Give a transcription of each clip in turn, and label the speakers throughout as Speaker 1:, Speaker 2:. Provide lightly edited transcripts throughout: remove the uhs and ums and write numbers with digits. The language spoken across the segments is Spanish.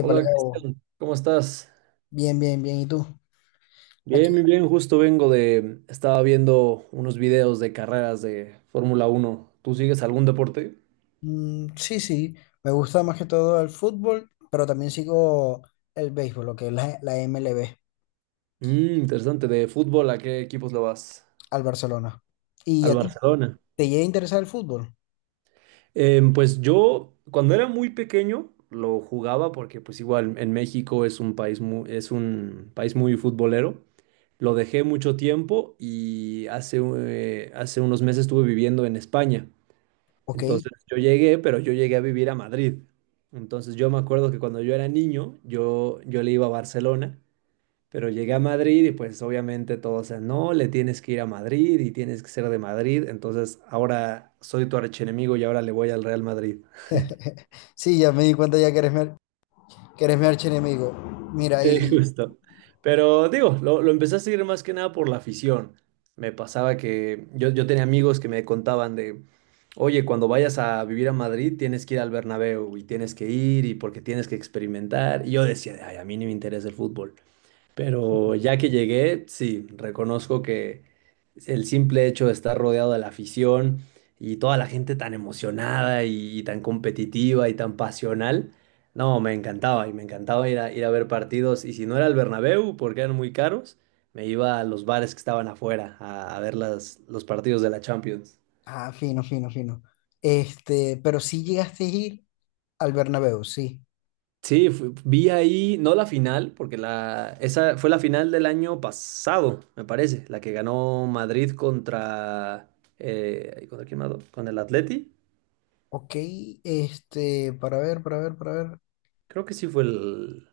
Speaker 1: Epa, Leo,
Speaker 2: Cristian, ¿cómo estás?
Speaker 1: bien, bien, bien. ¿Y tú?
Speaker 2: Bien,
Speaker 1: Aquí.
Speaker 2: muy bien, justo estaba viendo unos videos de carreras de Fórmula 1. ¿Tú sigues algún deporte?
Speaker 1: Sí, sí, me gusta más que todo el fútbol, pero también sigo el béisbol, lo que es la MLB,
Speaker 2: Interesante, de fútbol, ¿a qué equipos le vas?
Speaker 1: al Barcelona. ¿Y
Speaker 2: Al
Speaker 1: a ti?
Speaker 2: Barcelona.
Speaker 1: ¿Te llega a interesar el fútbol?
Speaker 2: Pues yo, cuando era muy pequeño, lo jugaba porque pues igual en México es un país muy futbolero. Lo dejé mucho tiempo y hace unos meses estuve viviendo en España.
Speaker 1: Ok.
Speaker 2: Entonces yo llegué, pero yo llegué a vivir a Madrid. Entonces yo me acuerdo que cuando yo era niño, yo le iba a Barcelona, pero llegué a Madrid y pues obviamente todos, o sea, no, le tienes que ir a Madrid y tienes que ser de Madrid. Entonces ahora soy tu archienemigo y ahora le voy al Real Madrid.
Speaker 1: Sí, ya me di cuenta ya que que eres mi archienemigo. Mira,
Speaker 2: Sí,
Speaker 1: y...
Speaker 2: justo. Pero digo, lo empecé a seguir más que nada por la afición. Me pasaba que yo tenía amigos que me contaban de, oye, cuando vayas a vivir a Madrid tienes que ir al Bernabéu y tienes que ir y porque tienes que experimentar. Y yo decía, ay, a mí ni me interesa el fútbol. Pero ya que llegué, sí, reconozco que el simple hecho de estar rodeado de la afición y toda la gente tan emocionada y, tan competitiva y tan pasional, no, me encantaba y me encantaba ir a ver partidos. Y si no era el Bernabéu, porque eran muy caros, me iba a los bares que estaban afuera a ver las, los partidos de la Champions.
Speaker 1: Ah, fino, fino, fino. Este, pero sí llegaste a ir al Bernabéu, sí.
Speaker 2: Sí, vi ahí, no la final, porque la, esa fue la final del año pasado, me parece, la que ganó Madrid contra, ¿contra quién más? ¿Con el Atleti?
Speaker 1: Ok, para ver, para ver, para ver.
Speaker 2: Creo que sí fue el...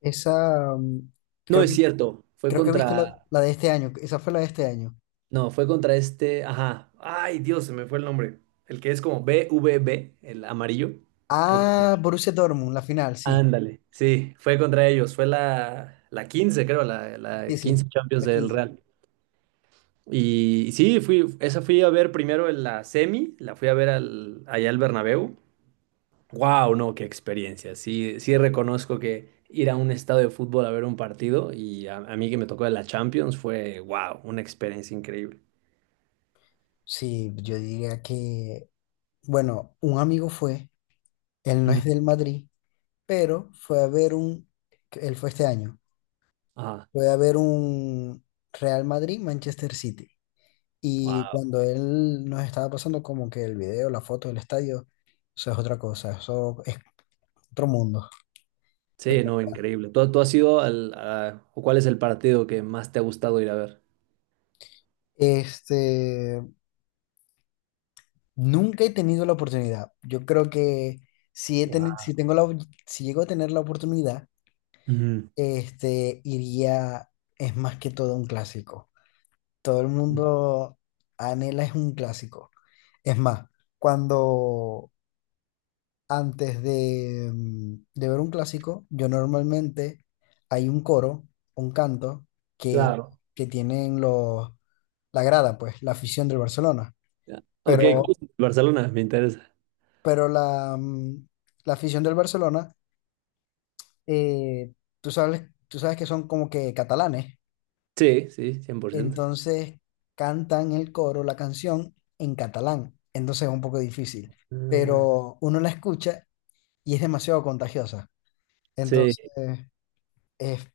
Speaker 1: Esa, mm,
Speaker 2: No,
Speaker 1: creo
Speaker 2: es
Speaker 1: que
Speaker 2: cierto, fue
Speaker 1: Creo que viste la,
Speaker 2: contra...
Speaker 1: la de este año. Esa fue la de este año.
Speaker 2: No, fue contra este... Ajá. Ay, Dios, se me fue el nombre. El que es como BVB, el amarillo. Creo
Speaker 1: Ah,
Speaker 2: que...
Speaker 1: Borussia Dortmund, la final, sí.
Speaker 2: Ándale. Sí, fue contra ellos, fue la 15, creo, la
Speaker 1: Sí, sí,
Speaker 2: 15 Champions
Speaker 1: la
Speaker 2: del
Speaker 1: quince.
Speaker 2: Real. Y sí, fui, esa fui a ver primero en la semi, la fui a ver al, allá al Bernabéu. ¡Wow! No, qué experiencia. Sí, sí reconozco que ir a un estadio de fútbol a ver un partido y a mí que me tocó de la Champions fue, wow, una experiencia increíble.
Speaker 1: Sí, yo diría que, bueno, un amigo fue, él no es
Speaker 2: Ujú.
Speaker 1: del Madrid, pero fue a ver un, él fue este año,
Speaker 2: Ah,
Speaker 1: fue a ver un Real Madrid-Manchester City. Y
Speaker 2: wow.
Speaker 1: cuando él nos estaba pasando como que el video, la foto del estadio, eso es otra cosa, eso es otro mundo.
Speaker 2: Sí, no, increíble. ¿Tú has ido o cuál es el partido que más te ha gustado ir a ver?
Speaker 1: Este, Nunca he tenido la oportunidad. Yo creo que si, he teni-
Speaker 2: Wow.
Speaker 1: si, tengo la, op- si llego a tener la oportunidad,
Speaker 2: Ujú.
Speaker 1: iría, es más que todo un clásico. Todo el mundo anhela es un clásico. Es más, cuando de ver un clásico, yo normalmente hay un coro, un canto que,
Speaker 2: Claro.
Speaker 1: que tienen la grada, pues, la afición del Barcelona.
Speaker 2: Ya. Ok, ¿cuál
Speaker 1: Pero,
Speaker 2: es el de Barcelona? Me interesa.
Speaker 1: pero la afición del Barcelona, eh, tú sabes que son como que catalanes,
Speaker 2: Sí, sí, 100%.
Speaker 1: entonces cantan el coro, la canción en catalán, entonces es un poco difícil,
Speaker 2: Ah,
Speaker 1: pero uno la escucha y es demasiado contagiosa,
Speaker 2: sí,
Speaker 1: entonces es,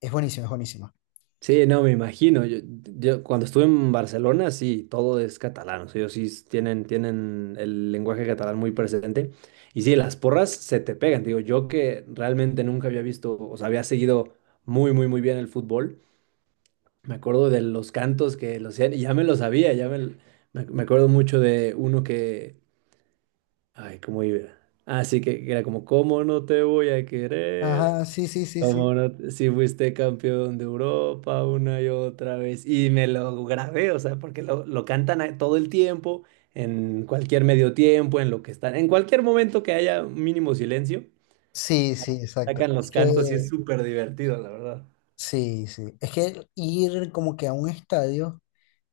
Speaker 1: es buenísimo, es buenísimo.
Speaker 2: sí, no, me imagino. Yo cuando estuve en Barcelona, sí, todo es catalán. O sea, ellos sí tienen el lenguaje catalán muy presente. Y sí, las porras se te pegan. Digo, yo que realmente nunca había visto, o sea, había seguido muy, muy, muy bien el fútbol. Me acuerdo de los cantos que los hacían, y ya me lo sabía, ya me, l- me, ac- me acuerdo mucho de uno que, ay, ¿cómo iba? Ah, sí, que era como, ¿cómo no te voy a querer?
Speaker 1: Ajá, sí, sí, sí,
Speaker 2: Como
Speaker 1: sí.
Speaker 2: no, si fuiste campeón de Europa una y otra vez. Y me lo grabé, o sea, porque lo cantan todo el tiempo, en cualquier medio tiempo, en lo que están, en cualquier momento que haya un mínimo silencio,
Speaker 1: Sí, sí, exacto.
Speaker 2: sacan
Speaker 1: Es
Speaker 2: los cantos y es
Speaker 1: que,
Speaker 2: súper divertido, la verdad.
Speaker 1: sí, sí. Es que ir como que a un estadio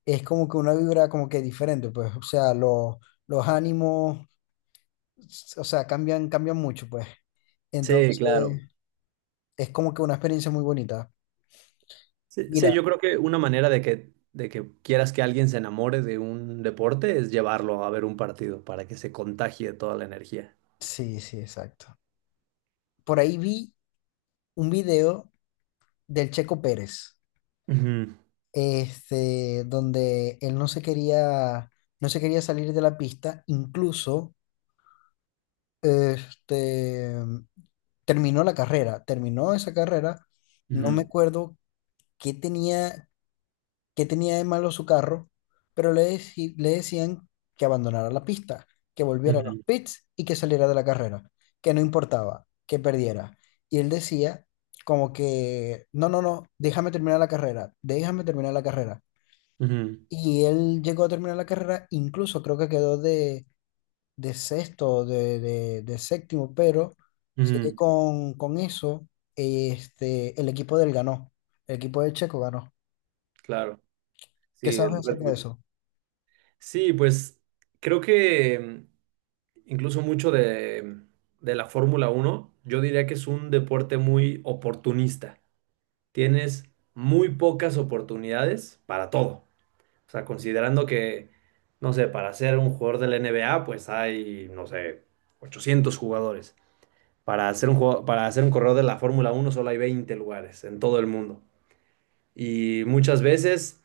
Speaker 1: es como que una vibra como que diferente, pues, o sea, los ánimos o sea, cambian, cambian mucho, pues.
Speaker 2: Sí,
Speaker 1: Entonces,
Speaker 2: claro.
Speaker 1: es como que una experiencia muy bonita.
Speaker 2: Sí, sí,
Speaker 1: Mira,
Speaker 2: yo creo que una manera de que quieras que alguien se enamore de un deporte es llevarlo a ver un partido para que se contagie toda la energía.
Speaker 1: sí, sí, exacto. Por ahí vi un video del Checo Pérez,
Speaker 2: Ujú,
Speaker 1: donde él no se quería, no se quería salir de la pista, este, terminó la carrera, terminó esa carrera, no me
Speaker 2: ujú,
Speaker 1: acuerdo qué tenía, qué tenía de malo su carro, pero le decían que abandonara la pista, que volviera a los
Speaker 2: ujú,
Speaker 1: pits y que saliera de la carrera, que no importaba, que perdiera. Y él decía como que, no, no, no, déjame terminar la carrera, déjame terminar la carrera.
Speaker 2: ujú,
Speaker 1: Y él llegó a terminar la carrera, incluso creo que de sexto, de séptimo, pero sé que
Speaker 2: ujú.
Speaker 1: con eso, el equipo del ganó, el equipo del Checo ganó.
Speaker 2: Claro. Sí,
Speaker 1: ¿Qué
Speaker 2: el
Speaker 1: sabes
Speaker 2: Red
Speaker 1: acerca de
Speaker 2: Bull.
Speaker 1: eso?
Speaker 2: Sí, pues creo que incluso mucho de la Fórmula 1, yo diría que es un deporte muy oportunista. Tienes muy pocas oportunidades para todo. O sea, considerando que, no sé, para ser un jugador de la NBA, pues hay, no sé, 800 jugadores. Para ser un, jugador- para ser un corredor de la Fórmula 1 solo hay 20 lugares en todo el mundo. Y muchas veces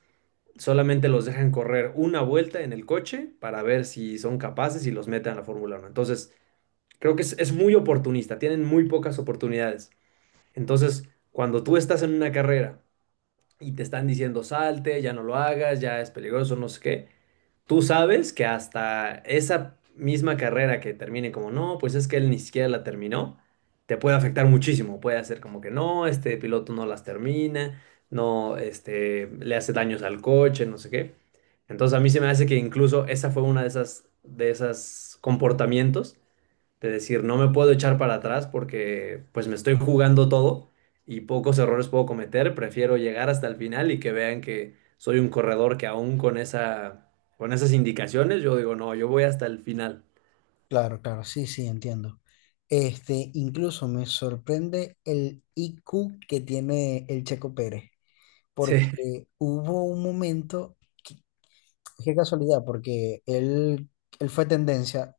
Speaker 2: solamente los dejan correr una vuelta en el coche para ver si son capaces y los meten a la Fórmula 1. Entonces, creo que es muy oportunista, tienen muy pocas oportunidades. Entonces, cuando tú estás en una carrera y te están diciendo salte, ya no lo hagas, ya es peligroso, no sé qué, tú sabes que hasta esa misma carrera que termine como no, pues es que él ni siquiera la terminó, te puede afectar muchísimo. Puede hacer como que no, este piloto no las termina, no, este, le hace daños al coche, no sé qué. Entonces a mí se me hace que incluso esa fue una de esas comportamientos de decir, no me puedo echar para atrás porque pues me estoy jugando todo y pocos errores puedo cometer, prefiero llegar hasta el final y que vean que soy un corredor que aún con esa, con esas indicaciones, yo digo, no, yo voy hasta el final.
Speaker 1: Claro, claro, sí, sí, entiendo. Este, incluso me sorprende el IQ que tiene el Checo Pérez,
Speaker 2: Sí.
Speaker 1: porque hubo un momento, que- qué casualidad, porque él fue tendencia,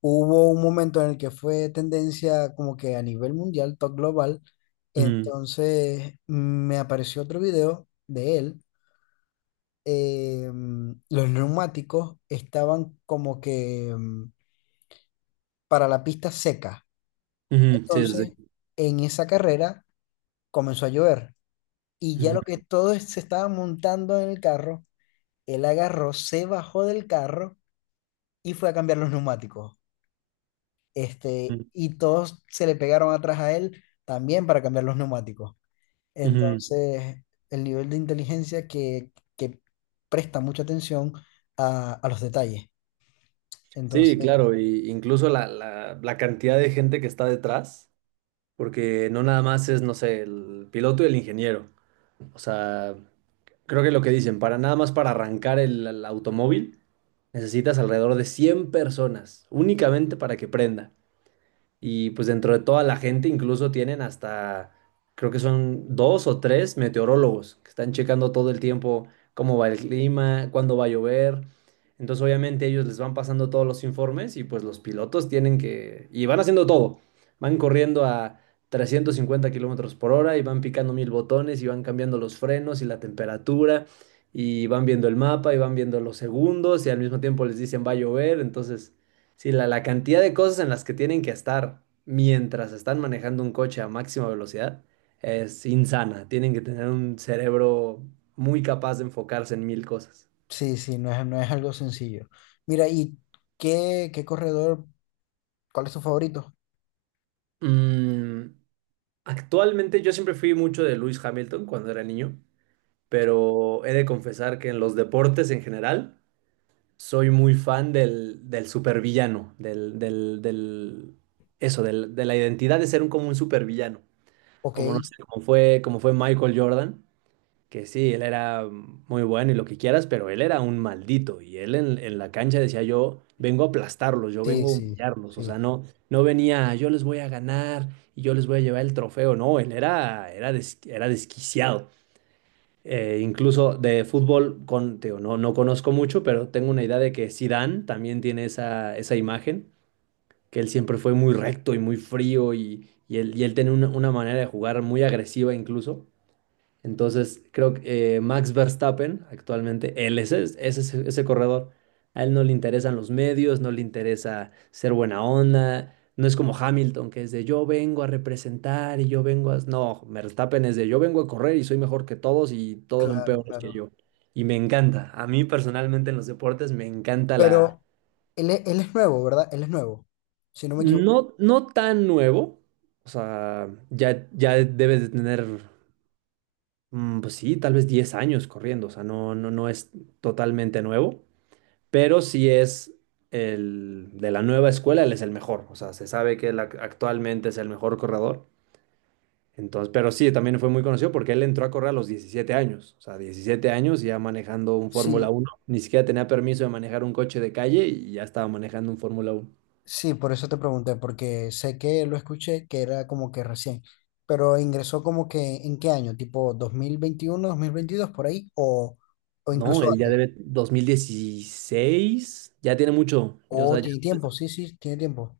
Speaker 1: hubo un momento en el que fue tendencia como que a nivel mundial, top global,
Speaker 2: Ujú,
Speaker 1: entonces me apareció otro video de él, los neumáticos estaban como que para la pista seca.
Speaker 2: ujú, sí, sí,
Speaker 1: Entonces,
Speaker 2: sí.
Speaker 1: en esa carrera comenzó a llover y ya
Speaker 2: Ujú,
Speaker 1: lo que todos se estaban montando en el carro, él agarró, se bajó del carro y fue a cambiar los neumáticos. Este,
Speaker 2: ujú,
Speaker 1: y todos se le pegaron atrás a él también para cambiar los neumáticos.
Speaker 2: ujú.
Speaker 1: Entonces, el nivel de inteligencia que presta mucha atención a los detalles.
Speaker 2: Sí,
Speaker 1: Entonces,
Speaker 2: claro, y incluso la cantidad de gente que está detrás, porque no nada más es, no sé, el piloto y el ingeniero. O sea, creo que lo que dicen, para nada más para arrancar el automóvil, necesitas alrededor de 100 personas, únicamente para que prenda. Y pues dentro de toda la gente incluso tienen hasta, creo que son 2 o 3 meteorólogos que están checando todo el tiempo cómo va el clima, cuándo va a llover. Entonces obviamente ellos les van pasando todos los informes y pues los pilotos tienen que, y van haciendo todo. Van corriendo a 350 kilómetros por hora y van picando mil botones y van cambiando los frenos y la temperatura y van viendo el mapa y van viendo los segundos y al mismo tiempo les dicen va a llover. Entonces... Sí, la cantidad de cosas en las que tienen que estar mientras están manejando un coche a máxima velocidad es insana. Tienen que tener un cerebro muy capaz de enfocarse en mil cosas.
Speaker 1: sí, sí, no es, no es algo sencillo. Mira, ¿y qué, qué corredor, cuál es tu favorito?
Speaker 2: Mm, Actualmente yo siempre fui mucho de Lewis Hamilton cuando era niño, pero he de confesar que en los deportes en general soy muy fan del supervillano, de la identidad de ser como un supervillano.
Speaker 1: Ok.
Speaker 2: Como no sé, como fue Michael Jordan, que sí, él era muy bueno y lo que quieras, pero él era un maldito y él en la cancha decía yo vengo a aplastarlos, yo
Speaker 1: Sí,
Speaker 2: vengo a
Speaker 1: sí,
Speaker 2: humillarlos, o sea,
Speaker 1: sí,
Speaker 2: no, no venía yo les voy a ganar y yo les voy a llevar el trofeo, no, él era desquiciado. Incluso de fútbol, te digo, no, no conozco mucho, pero tengo una idea de que Zidane también tiene esa imagen, que él siempre fue muy recto y muy frío y él tiene una manera de jugar muy agresiva incluso. Entonces, creo que Max Verstappen, actualmente, él es ese corredor. A él no le interesan los medios, no le interesa ser buena onda. No es como Hamilton, que es de yo vengo a representar y yo vengo a... No, Verstappen es de yo vengo a correr y soy mejor que todos y todos son
Speaker 1: claro,
Speaker 2: peores que
Speaker 1: claro.
Speaker 2: yo. Y me encanta. A mí personalmente en los deportes me encanta la...
Speaker 1: Pero él, él es nuevo, ¿verdad? Él es nuevo, si no me equivoco.
Speaker 2: No, no tan nuevo. O sea, ya, ya debes de tener. Pues sí, tal vez 10 años corriendo, o sea, no, no, no es totalmente nuevo, pero sí es el de la nueva escuela, él es el mejor, o sea, se sabe que él actualmente es el mejor corredor, entonces, pero sí, también fue muy conocido porque él entró a correr a los 17 años, o sea, 17 años ya manejando un Fórmula
Speaker 1: Sí,
Speaker 2: uno ni siquiera tenía permiso de manejar un coche de calle y ya estaba manejando un Fórmula 1.
Speaker 1: sí, por eso te pregunté, porque sé que lo escuché, que era como que recién, pero ingresó como que en qué año, tipo 2021, 2022 por ahí, o
Speaker 2: No,
Speaker 1: incluso
Speaker 2: él ya
Speaker 1: antes.
Speaker 2: debe 2016 ya tiene mucho, o sea,
Speaker 1: O
Speaker 2: ya
Speaker 1: tiene tiempo, sí, sí, tiene tiempo.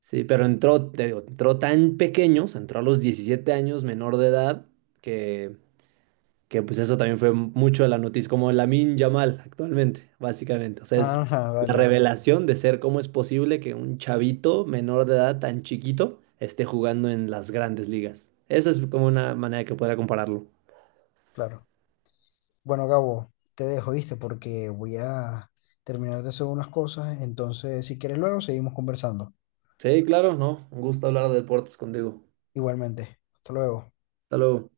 Speaker 2: sí, pero entró, te digo, entró tan pequeño, o sea, entró a los 17 años, menor de edad, que, que pues eso también fue mucho de la noticia, como Lamine Yamal actualmente, básicamente. O sea, es
Speaker 1: Ajá,
Speaker 2: la
Speaker 1: vale, vale,
Speaker 2: revelación de ser cómo es posible que un chavito menor de edad tan chiquito esté jugando en las grandes ligas. Esa es como una manera que podría compararlo.
Speaker 1: claro. Bueno, Gabo, te dejo, ¿viste? Porque voy a terminar de hacer unas cosas, entonces si quieres luego seguimos conversando.
Speaker 2: Sí, claro, no, un gusto hablar de deportes contigo.
Speaker 1: Igualmente, hasta luego.
Speaker 2: Hasta luego.